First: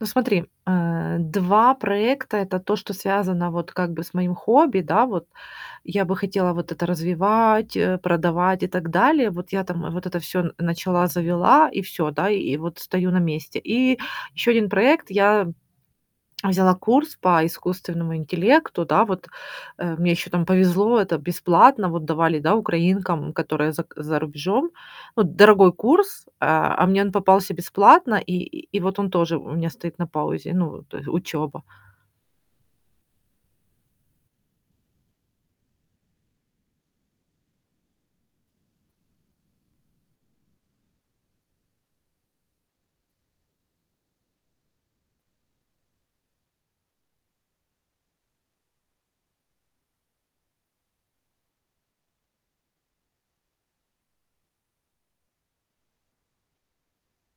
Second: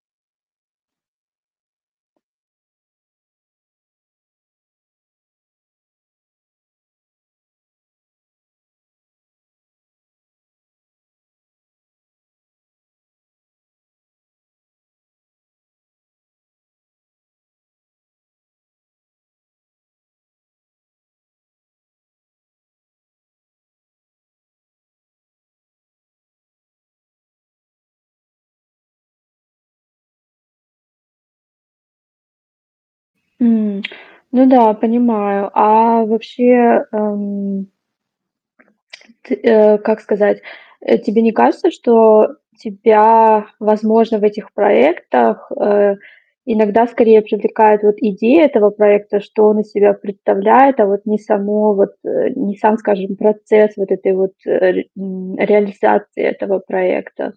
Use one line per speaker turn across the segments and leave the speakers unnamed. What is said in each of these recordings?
Ну смотри, а, 2 проекта- это то, что связано вот как бы с моим хобби, да, вот. Я бы хотела вот это развивать, э, продавать и так далее. Вот я там, а, вот это всё начала, завела и всё, да, и вот стою на месте. И ещё 1 проект, я, эм, а, взяла курс по искусственному интеллекту, да, вот, а, мне еще там повезло, это бесплатно, вот, давали, да, украинкам, которые зак за рубежом. Вот дорогой курс, а, а, мне он попался бесплатно, и и и вот он тоже у меня стоит на паузе, ну вот тое учёба.
М, ну да, понимаю. А, вообще, ам Ты, а, как сказать? Э, тебе не кажется, что тебя, возможно, в этих проектах, э, иногда скорее привлекает вот идея этого проекта, что он из себя представляет, а, вот не само вот, э, не сам, скажем, процесс вот этой вот рарит м, реализации этого проекта?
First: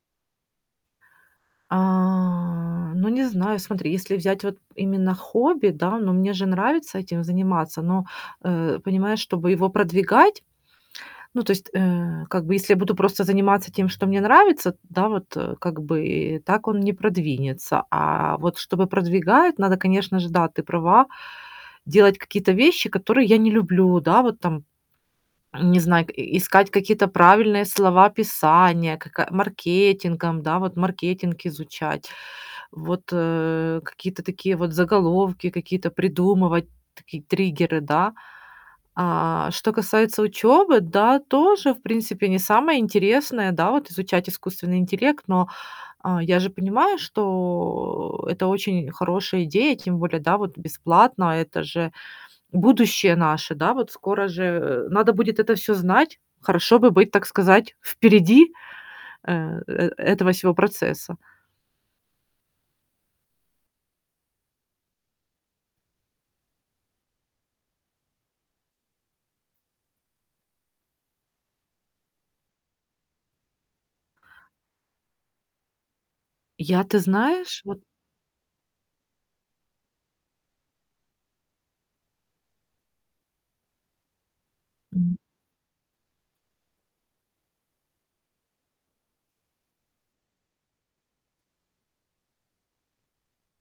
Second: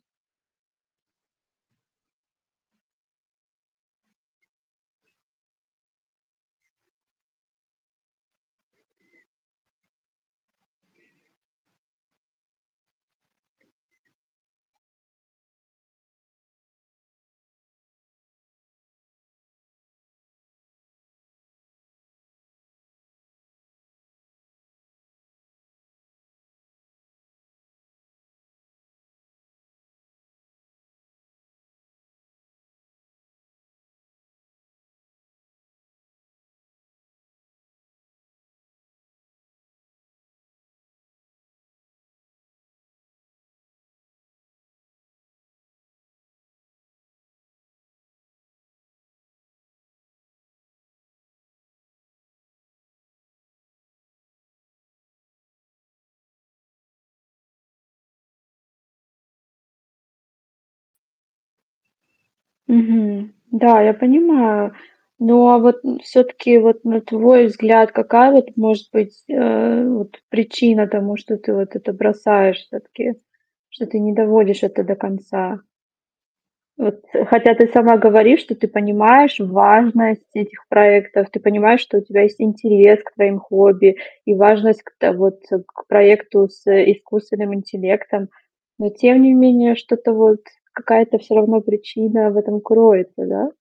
А, ну не знаю, смотри, если взять вот именно хобби, да, но мне же нравится этим заниматься, но, э, понимаешь, чтобы его продвигать, ну то есть, э, как бы, если я буду просто заниматься тем, что мне нравится т да, вот, а, как бы и так он не продвинется, а, вот чтобы продвигают, надо, конечно же, да, ты права. Делать какие-то вещи, которые я не люблю, да, вот там, не знак искать какие-то правильные слова описания, как, а, маркетингом, да, вот маркетинг изучать вот, э, какие-то такие вот заголовки какие-то придумывать, такие триггеры, да. А, что касается учёбы, да, тоже, в принципе, не самое интересное, да, вот изучать искусственный интеллект, но, а, я же понимаю, что это очень хорошая идея, тем более, да, вот бесплатно, а, это же будущее наше, да, вот скоро же, э, надо будет это всё знать. Хорошо бы быть, так сказать, впереди, а, э, этого всего процесса.
Мгм, да, я понимаю. Но вот н всё-таки, вот на твой взгляд, какая вот может быть, а, вот причина тому, что ты вот это бросаешь всё-таки? Что ты не доводишь это до конца?
Я, ты
Вот хотя
знаешь
ты
вот
сама говоришь, что ты понимаешь важность этих проектов. Ты понимаешь, что у тебя есть интерес к твоим хобби и важность к та
М.
вот проекту с, э, искусственным интеллектом. Но тем не менее что-то вот какая-то всё равно причина в этом кроется, да?